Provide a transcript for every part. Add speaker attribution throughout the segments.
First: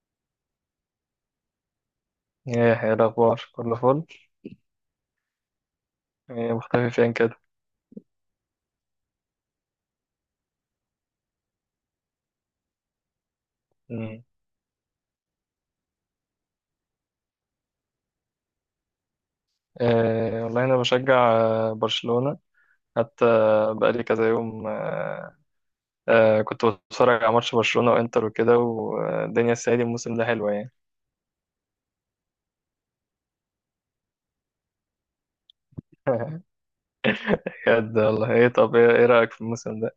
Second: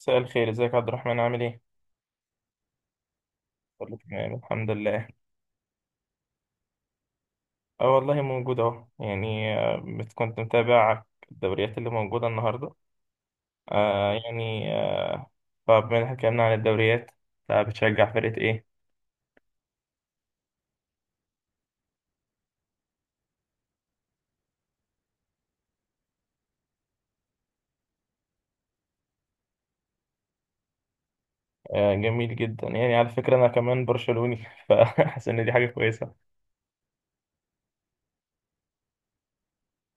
Speaker 1: مساء الخير، ازيك يا عبد الرحمن، عامل ايه؟
Speaker 2: ايه إيه الاخبار كله
Speaker 1: كله
Speaker 2: فل.
Speaker 1: تمام، الحمد لله.
Speaker 2: إيه مختفي فين كده؟
Speaker 1: اه والله موجود اهو، يعني كنت متابع الدوريات اللي موجودة النهاردة.
Speaker 2: مم.
Speaker 1: يعني فبما ان احنا اتكلمنا عن الدوريات، فبتشجع فرقة ايه؟
Speaker 2: إيه، والله انا بشجع برشلونة حتى. بقالي كذا يوم كنت بتفرج على ماتش برشلونة وانتر وكده، والدنيا السعيدة، الموسم ده حلوة يعني.
Speaker 1: جميل جدا، يعني على فكرة انا كمان برشلوني فحاسس ان دي حاجة كويسة.
Speaker 2: بجد والله، ايه طب، ايه رأيك في الموسم ده؟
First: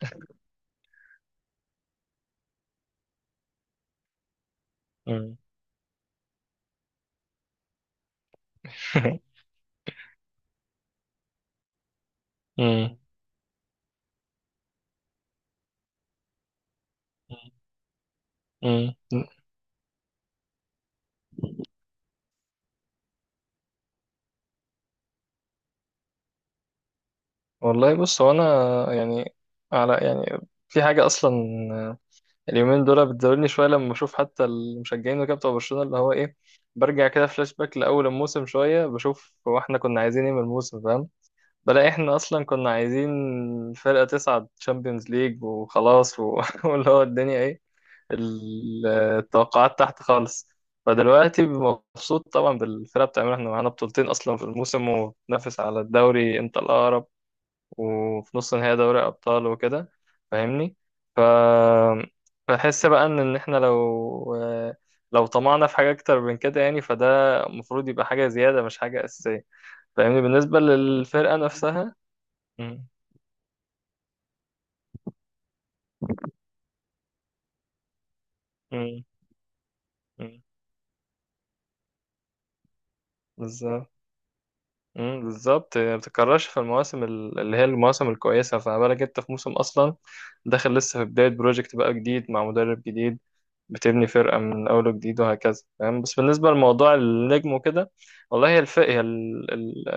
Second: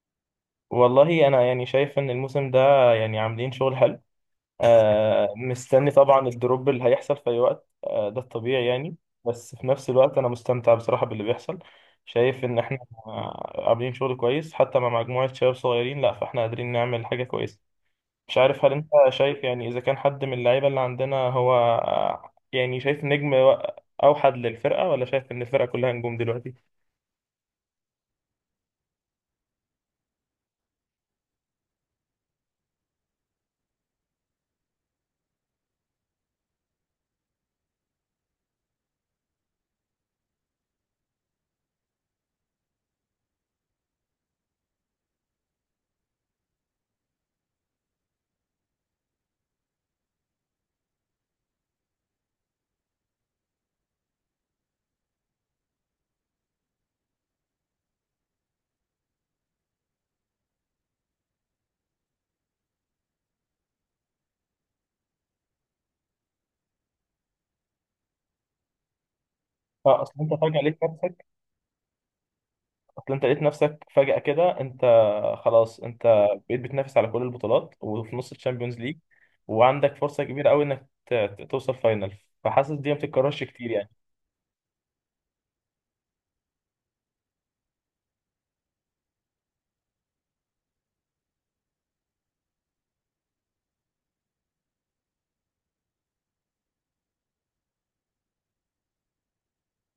Speaker 1: والله انا يعني شايف ان الموسم ده يعني عاملين شغل حلو.
Speaker 2: مم.
Speaker 1: مستني طبعا الدروب اللي هيحصل في أي وقت، ده الطبيعي يعني. بس في نفس الوقت أنا مستمتع بصراحة باللي بيحصل، شايف إن إحنا
Speaker 2: مم.
Speaker 1: عاملين شغل كويس حتى مع مجموعة شباب صغيرين. لأ، فإحنا قادرين نعمل حاجة كويسة. مش عارف، هل أنت
Speaker 2: مم.
Speaker 1: شايف يعني إذا كان حد من اللعيبة اللي عندنا هو يعني شايف نجم أوحد للفرقة، ولا شايف إن الفرقة كلها نجوم دلوقتي؟
Speaker 2: والله بص، هو انا يعني، على يعني، في حاجة اصلا اليومين دول بتزودني شويه، لما بشوف حتى المشجعين وكده بتوع برشلونه، اللي هو ايه، برجع كده فلاش باك لاول الموسم شويه، بشوف هو احنا كنا عايزين ايه من الموسم. فاهم، بلاقي احنا اصلا كنا عايزين فرقه تصعد تشامبيونز ليج وخلاص واللي هو الدنيا ايه، التوقعات تحت خالص. فدلوقتي مبسوط طبعا بالفرقه، بتعملها احنا معانا بطولتين اصلا في الموسم، وبننافس على الدوري انت الاقرب، وفي نص نهائي دوري أبطال وكده. فاهمني؟ ف بحس بقى إن إحنا لو طمعنا في حاجة أكتر من كده، يعني فده المفروض يبقى حاجة زيادة مش حاجة أساسية.
Speaker 1: أصل
Speaker 2: فاهمني؟
Speaker 1: أنت
Speaker 2: بالنسبة
Speaker 1: فجأة لقيت نفسك.
Speaker 2: للفرقة نفسها. مم.
Speaker 1: اصل انت لقيت نفسك فجأة كده، انت خلاص، انت بقيت بتنافس على كل البطولات، وفي نص الشامبيونز ليج،
Speaker 2: مم.
Speaker 1: وعندك فرصة
Speaker 2: مم.
Speaker 1: كبيرة قوي انك توصل فاينل. فحاسس دي ما بتتكررش كتير يعني.
Speaker 2: بالظبط. مم. بالظبط ما بتتكررش في المواسم اللي هي المواسم الكويسة، فما بالك أنت في موسم أصلا داخل لسه في بداية بروجكت بقى جديد مع مدرب جديد، بتبني فرقة من أول وجديد، وهكذا. تمام، بس بالنسبة لموضوع النجم وكده، والله هي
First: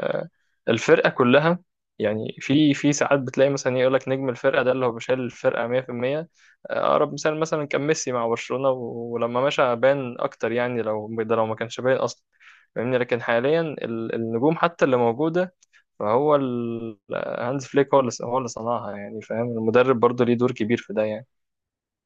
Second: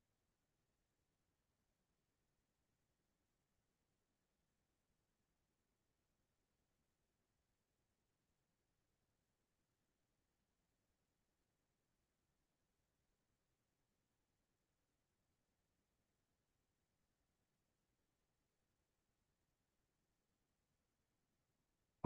Speaker 2: الفرقة كلها، يعني في ساعات بتلاقي مثلا يقول لك نجم الفرقة ده اللي هو بيشيل الفرقة 100%. أقرب مثال مثلا كان ميسي مع برشلونة، ولما مشى بان أكتر، يعني لو ده لو ما كانش باين أصلا. فاهمني؟ لكن حاليا النجوم حتى اللي موجودة، فهو هانز فليك هو اللي صنعها يعني. فاهم؟ المدرب برضه ليه دور كبير في ده يعني.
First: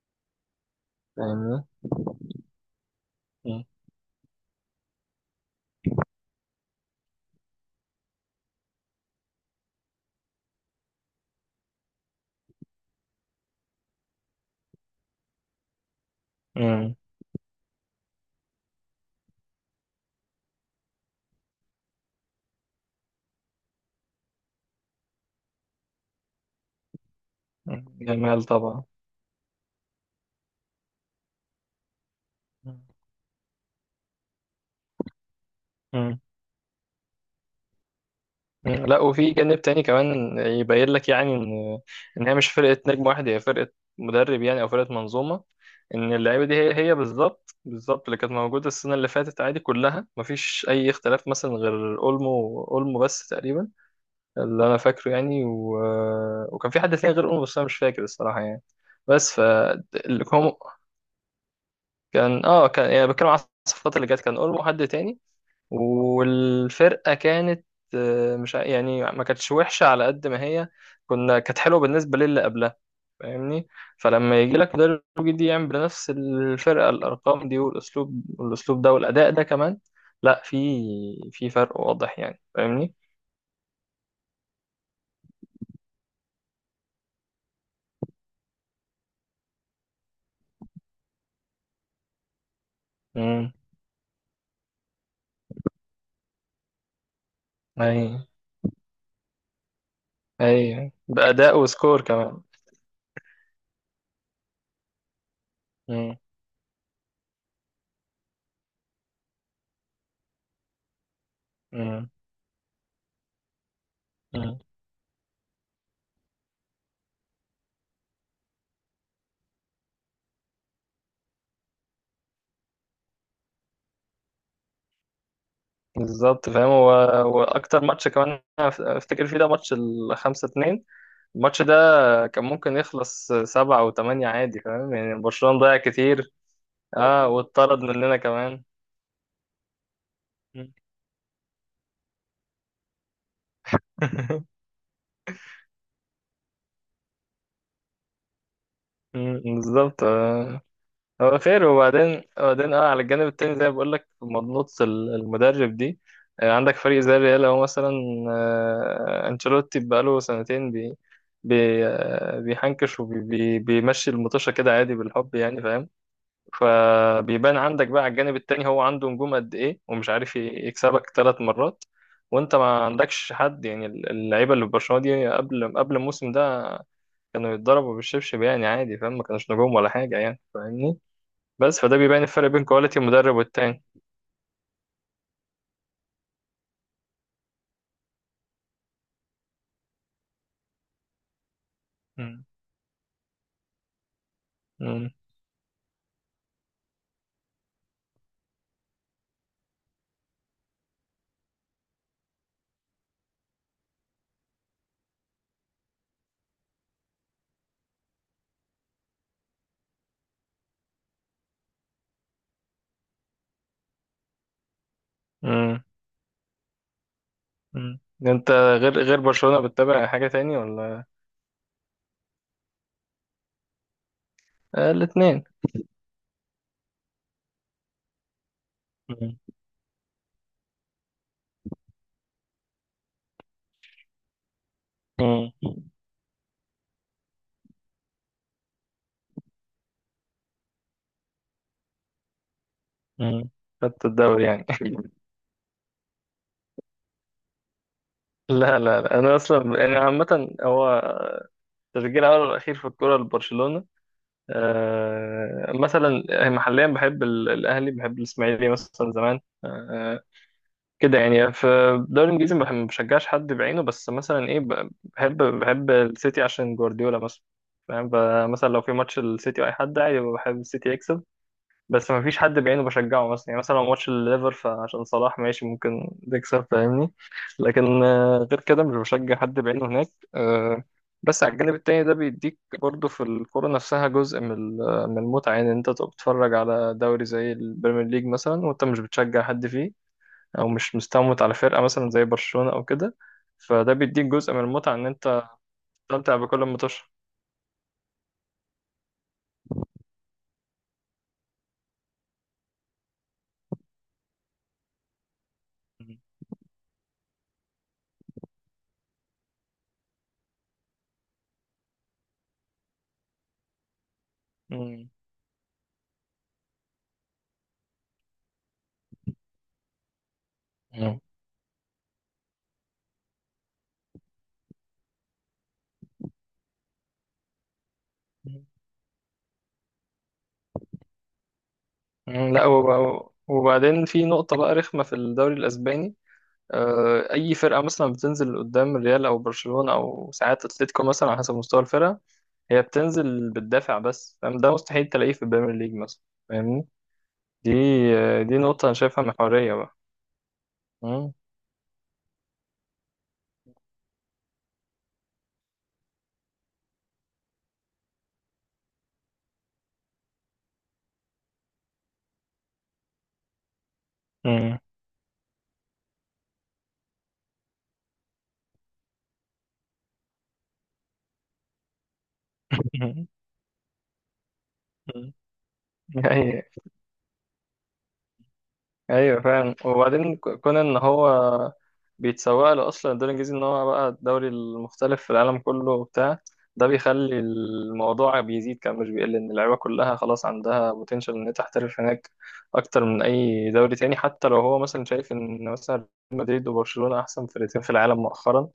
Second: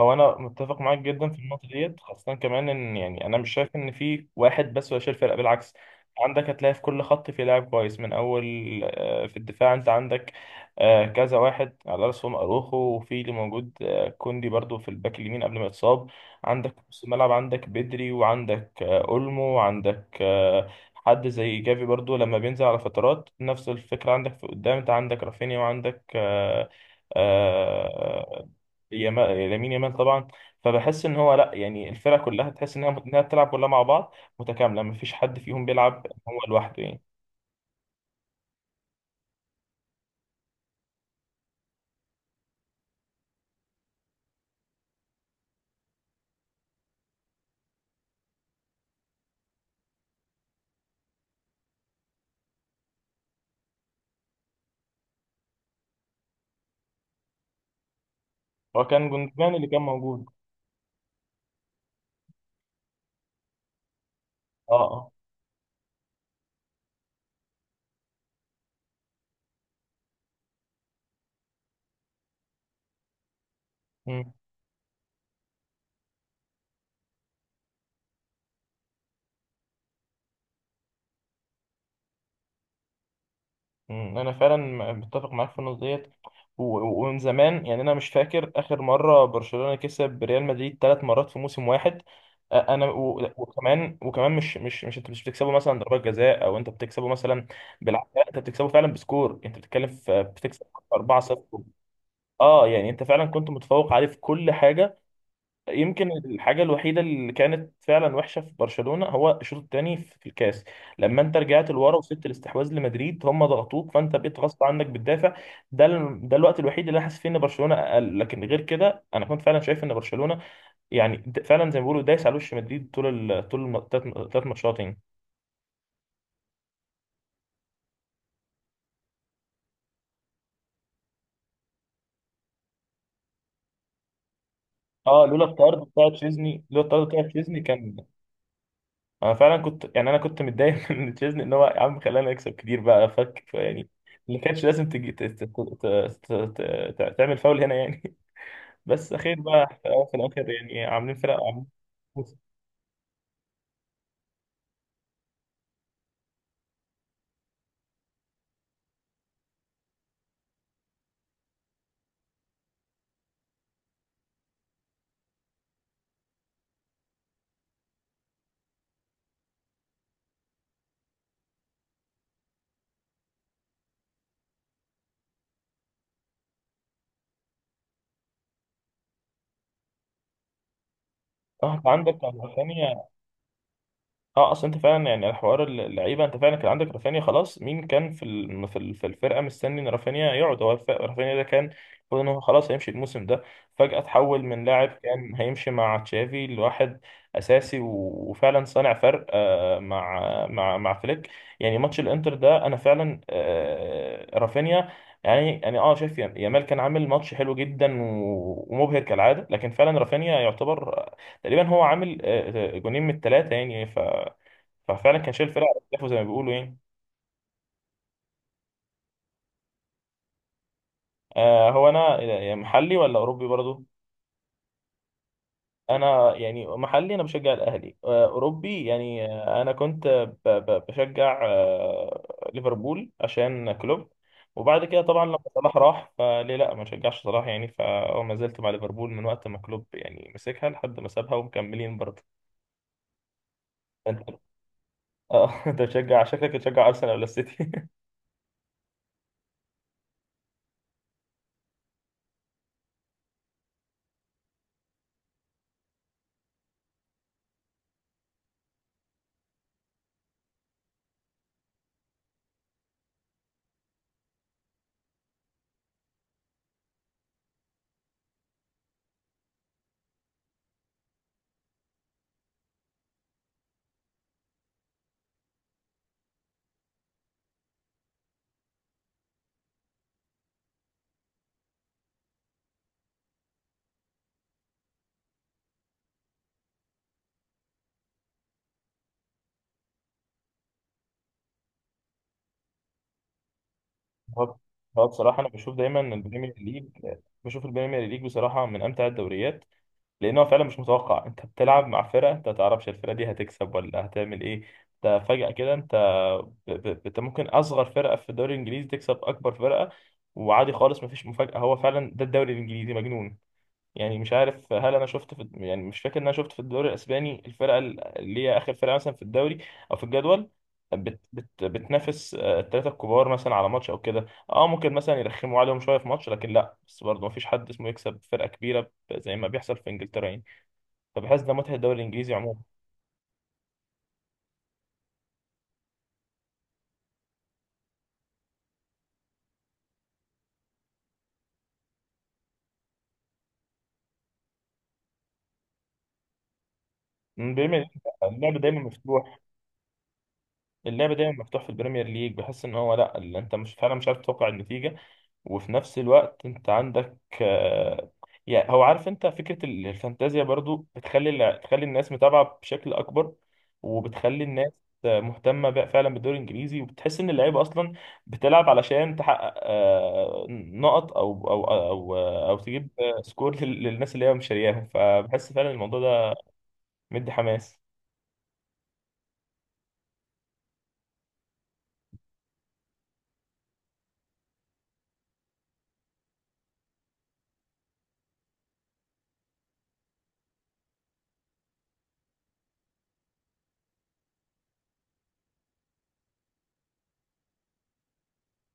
Speaker 1: هو انا متفق معاك جدا في
Speaker 2: فاهمني؟
Speaker 1: النقطه ديت، خاصه كمان ان يعني انا مش شايف ان في واحد بس هو اللي شايل الفرقه، بالعكس عندك هتلاقي في كل خط في لاعب كويس. من اول في الدفاع انت عندك كذا واحد على راسهم اروخو، وفي اللي موجود كوندي برضو في الباك اليمين قبل ما يتصاب. عندك في نص الملعب، عندك بدري وعندك اولمو، وعندك حد زي جافي برضو لما بينزل على فترات، نفس الفكره. عندك في قدام انت عندك رافينيا وعندك
Speaker 2: مم. جمال
Speaker 1: آه،
Speaker 2: طبعا.
Speaker 1: يما- لامين يامال طبعا. فبحس ان هو لا، يعني الفرقه كلها تحس
Speaker 2: مم.
Speaker 1: انها بتلعب كلها مع بعض، متكامله، ما فيش حد فيهم بيلعب
Speaker 2: مم.
Speaker 1: هو لوحده يعني.
Speaker 2: لا، وفي جانب تاني كمان يبين لك يعني ان هي مش فرقه نجم واحد، هي فرقه مدرب يعني، او فرقه منظومه. ان اللعيبه دي هي بالظبط بالظبط اللي كانت موجوده السنه اللي فاتت عادي، كلها مفيش اي اختلاف مثلا غير اولمو، اولمو بس تقريبا اللي انا فاكره يعني، وكان في حد تاني غير اولمو، بس انا مش فاكر الصراحه يعني.
Speaker 1: هو كان
Speaker 2: بس ف
Speaker 1: جوندوجان اللي كان موجود.
Speaker 2: اللي هم- كان اه كان يعني بتكلم على الصفقات اللي جت، كان اولمو
Speaker 1: اه،
Speaker 2: حد
Speaker 1: اه.
Speaker 2: تاني. والفرقة كانت آه، مش ع- يعني ما كانتش وحشة على قد ما هي كانت حلوة بالنسبة للي قبلها. فاهمني؟
Speaker 1: مم.
Speaker 2: فلما يجي لك مدرب جديد يعمل بنفس الفرقة الأرقام دي والأسلوب، والأسلوب ده والأداء ده كمان، لا في، في فرق واضح يعني. فاهمني؟
Speaker 1: انا فعلا متفق معاك في النقطه ديت، ومن زمان يعني، انا مش فاكر اخر مره برشلونه كسب ريال مدريد ثلاث مرات في موسم واحد. انا
Speaker 2: امم
Speaker 1: وكمان مش مش مش انت مش بتكسبه مثلا ضربات جزاء، او انت بتكسبه مثلا
Speaker 2: أي،
Speaker 1: بالعافيه. لا، انت بتكسبه فعلا بسكور، انت بتتكلم في بتكسب
Speaker 2: أي
Speaker 1: 4-0.
Speaker 2: بأداء وسكور كمان.
Speaker 1: اه يعني انت فعلا كنت متفوق عليه في كل حاجه. يمكن
Speaker 2: امم.
Speaker 1: الحاجه الوحيده اللي كانت فعلا وحشه في برشلونه هو الشوط الثاني في الكاس، لما انت رجعت لورا
Speaker 2: امم.
Speaker 1: وسبت الاستحواذ لمدريد، هم ضغطوك فانت بقيت
Speaker 2: أمم.
Speaker 1: غصب عنك بتدافع. ده الوقت الوحيد اللي انا حاسس فيه ان برشلونه اقل، لكن غير كده انا كنت فعلا شايف ان برشلونه يعني فعلا زي ما بيقولوا دايس على وش مدريد طول طول الثلاث ماتشات يعني.
Speaker 2: بالظبط فاهم، هو هو أكتر ماتش كمان أنا أفتكر فيه ده ماتش الخمسة اتنين، الماتش ده كان ممكن يخلص سبعة أو تمانية عادي، فاهم يعني
Speaker 1: اه، لولا
Speaker 2: برشلونة ضيع
Speaker 1: الطرد بتاع
Speaker 2: كتير.
Speaker 1: تشيزني لولا الطرد بتاع
Speaker 2: اه،
Speaker 1: تشيزني
Speaker 2: واتطرد
Speaker 1: كان.
Speaker 2: مننا كمان.
Speaker 1: انا كنت متضايق من تشيزني، ان هو يا عم خلانا نكسب كتير بقى، فك يعني. اللي كانش لازم تجي تعمل فاول هنا يعني. بس
Speaker 2: مم،
Speaker 1: اخير بقى في
Speaker 2: بالظبط.
Speaker 1: الاخر في الآخر يعني، عاملين
Speaker 2: هو
Speaker 1: فرق،
Speaker 2: خير.
Speaker 1: عاملين.
Speaker 2: وبعدين على الجانب التاني، زي ما بقول لك، مضنوط المدرب دي. عندك فريق زي الريال هو مثلا، انشيلوتي بقاله سنتين بي بي آه بيحنكش وبيمشي المطوشة كده عادي بالحب يعني. فاهم؟ فبيبان عندك بقى على الجانب التاني، هو عنده نجوم قد ايه ومش عارف يكسبك ثلاث مرات، وانت ما عندكش حد، يعني اللعيبه اللي في برشلونه دي قبل الموسم ده كانوا يتضربوا بالشبشب يعني عادي، فاهم ما كانوش نجوم ولا حاجه يعني. فاهمني؟
Speaker 1: اه
Speaker 2: بس
Speaker 1: انت
Speaker 2: فده
Speaker 1: عندك
Speaker 2: بيبان الفرق بين كواليتي
Speaker 1: ثانية.
Speaker 2: المدرب والتاني.
Speaker 1: اه اصل انت فعلا يعني، الحوار اللعيبه، انت فعلا كان عندك رافينيا. خلاص، مين كان في الم- في ال- في الفرقه مستني ان رافينيا يقعد؟ رافينيا ده كان المفروض ان هو
Speaker 2: مم.
Speaker 1: خلاص هيمشي الموسم ده، فجاه تحول من لاعب
Speaker 2: مم.
Speaker 1: كان هيمشي مع تشافي لواحد اساسي، وفعلا صانع فرق مع فليك. يعني ماتش الانتر ده انا فعلا، رافينيا يعني شايف يامال كان عامل ماتش حلو جدا ومبهر كالعاده، لكن فعلا رافينيا يعتبر تقريبا هو عامل جونين من الثلاثه يعني. ففعلا كان شايل فرقه على
Speaker 2: مم.
Speaker 1: كتافه زي ما بيقولوا يعني.
Speaker 2: مم. انت غير برشلونه بتتابع حاجه تاني ولا؟
Speaker 1: هو انا يعني محلي ولا اوروبي برضو.
Speaker 2: آه الاثنين.
Speaker 1: انا يعني محلي، انا بشجع الاهلي. اوروبي يعني، انا كنت بشجع ليفربول عشان كلوب. وبعد كده طبعا لما صلاح راح فليه، لا، ما شجعش صلاح يعني، فهو ما زلت مع ليفربول من وقت ما كلوب يعني مسكها لحد ما سابها، ومكملين برضه.
Speaker 2: خدت
Speaker 1: انت
Speaker 2: الدوري يعني.
Speaker 1: اه انت بتشجع، شكلك بتشجع ارسنال ولا السيتي؟
Speaker 2: لا لا لا، انا اصلا انا عامه، هو تشجيع الأول والأخير في الكرة لبرشلونة. مثلا محليا بحب الأهلي، بحب الإسماعيلي مثلا زمان. كده يعني. في الدوري الإنجليزي ما بشجعش حد بعينه، بس مثلا إيه، بحب السيتي عشان جوارديولا مثلا. فاهم؟ مثلا لو في ماتش السيتي وأي حد، عادي بحب السيتي يكسب، بس ما فيش حد بعينه بشجعه مثلا، يعني مثلا لو ماتش الليفر فعشان صلاح ماشي ممكن تكسب. فاهمني؟ لكن غير كده مش بشجع حد بعينه هناك. آه، بس على الجانب التاني ده بيديك برضه في الكورة نفسها جزء من من المتعة، يعني انت تبقى بتتفرج على دوري زي البريمير ليج مثلا وانت مش بتشجع حد فيه، او مش مستموت على فرقة مثلا زي برشلونة او كده، فده بيديك جزء
Speaker 1: هو
Speaker 2: من المتعة
Speaker 1: هو
Speaker 2: ان
Speaker 1: بصراحة
Speaker 2: انت
Speaker 1: أنا بشوف دايما إن
Speaker 2: تستمتع
Speaker 1: البريمير
Speaker 2: بكل
Speaker 1: ليج
Speaker 2: متوشة.
Speaker 1: بشوف البريمير ليج بصراحة من أمتع الدوريات. لأن هو فعلا مش متوقع، أنت بتلعب مع فرقة أنت ما تعرفش الفرقة دي هتكسب ولا هتعمل إيه. أنت فجأة كده أنت ب... ب... أنت ممكن أصغر فرقة في الدوري الإنجليزي تكسب أكبر فرقة، وعادي خالص، مفيش مفاجأة. هو فعلا ده الدوري الإنجليزي مجنون. يعني مش عارف، هل انا شفت في، يعني مش فاكر ان انا شفت في الدوري الاسباني الفرقه اللي هي اخر فرقه مثلا في الدوري او في الجدول بت بت بتنافس الثلاثه الكبار مثلا على ماتش او كده. اه ممكن مثلا يرخموا عليهم شويه في ماتش، لكن لا، بس برضه مفيش حد اسمه يكسب فرقه كبيره زي ما بيحصل في انجلترا يعني. فبحس ده متعه الدوري الانجليزي
Speaker 2: مم،
Speaker 1: عموما.
Speaker 2: لا، وبعدين في نقطة بقى رخمة في الدوري الأسباني، أي فرقة مثلا بتنزل قدام الريال أو برشلونة أو ساعات أتلتيكو مثلا على حسب مستوى الفرقة، هي بتنزل بتدافع بس. فاهم؟ ده مستحيل تلاقيه في البريمير ليج مثلا. فاهمني؟
Speaker 1: من
Speaker 2: دي
Speaker 1: البريمير ليج بقى،
Speaker 2: دي
Speaker 1: اللعب دايما
Speaker 2: نقطة أنا شايفها
Speaker 1: مفتوح.
Speaker 2: محورية بقى.
Speaker 1: اللعب دايما
Speaker 2: مم.
Speaker 1: مفتوح في البريمير ليج، بحس ان هو لا، اللي انت مش فعلا مش عارف تتوقع النتيجه. وفي نفس الوقت انت عندك يعني، هو عارف، انت فكرة الفانتازيا برضو بتخلي بتخلي الناس متابعة بشكل اكبر، وبتخلي الناس
Speaker 2: مم.
Speaker 1: مهتمة بقى فعلا بالدوري الانجليزي، وبتحس ان اللعيبة اصلا بتلعب علشان تحقق نقط، او تجيب سكور للناس اللي هي مشارياهم. فبحس فعلا الموضوع ده
Speaker 2: أيوه.
Speaker 1: مدي حماس.
Speaker 2: ايوه فاهم. وبعدين كون ان هو بيتسوق له اصلا الدوري الانجليزي ان هو بقى الدوري المختلف في العالم كله وبتاع، ده بيخلي الموضوع بيزيد كان مش بيقل، ان اللعيبه كلها خلاص عندها بوتنشال ان هي تحترف هناك اكتر من اي دوري تاني، حتى لو هو مثلا شايف ان مثلا ريال مدريد وبرشلونه احسن فرقتين في العالم مؤخرا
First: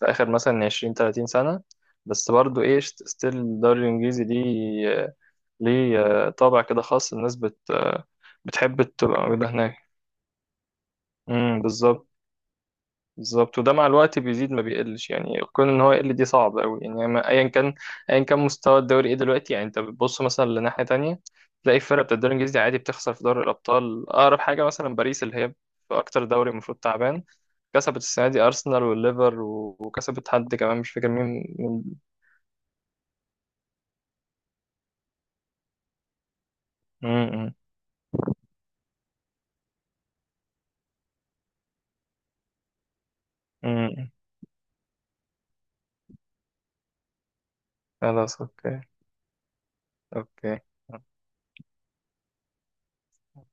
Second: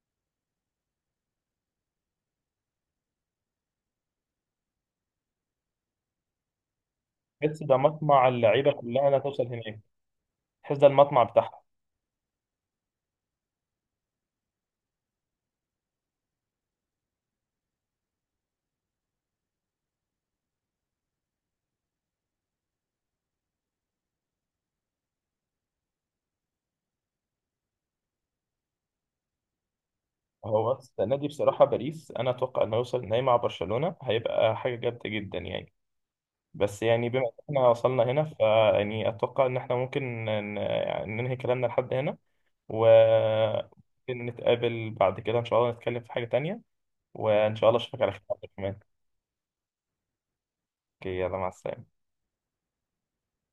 Speaker 2: في اخر مثلا 20 30 سنه، بس برضو ايه، ستيل الدوري الانجليزي ليه، ليه طابع كده خاص. الناس
Speaker 1: بحس ده مطمع اللعيبة
Speaker 2: بتحب
Speaker 1: كلها انها
Speaker 2: تبقى
Speaker 1: توصل
Speaker 2: موجودة
Speaker 1: هناك.
Speaker 2: هناك.
Speaker 1: بحس ده المطمع بتاعها.
Speaker 2: بالظبط. بالظبط، وده مع الوقت بيزيد ما بيقلش يعني، كون ان هو يقل دي صعب قوي يعني. ايا كان ايا كان مستوى الدوري ايه دلوقتي يعني، انت بتبص مثلا لناحيه تانية، تلاقي الفرق بتاع الدوري الانجليزي عادي بتخسر في دوري الابطال. اقرب حاجه مثلا باريس، اللي هي في اكتر دوري المفروض تعبان، كسبت السنه دي ارسنال والليفر، وكسبت حد
Speaker 1: هو
Speaker 2: كمان مش فاكر
Speaker 1: السنة دي
Speaker 2: مين.
Speaker 1: بصراحة
Speaker 2: مين-؟
Speaker 1: باريس أنا أتوقع إنه يوصل النهائي مع برشلونة، هيبقى حاجة جامدة جدا يعني. بس يعني بما
Speaker 2: امم.
Speaker 1: إن
Speaker 2: امم.
Speaker 1: إحنا وصلنا هنا، فيعني أتوقع إن إحنا ممكن يعني ننهي كلامنا لحد هنا،
Speaker 2: أمم.
Speaker 1: وممكن نتقابل بعد كده إن شاء الله، نتكلم في حاجة تانية. وإن شاء الله أشوفك على خير يا
Speaker 2: خلاص
Speaker 1: عبد الرحمن.
Speaker 2: اوكي. اوكي.
Speaker 1: أوكي، يلا مع السلامة.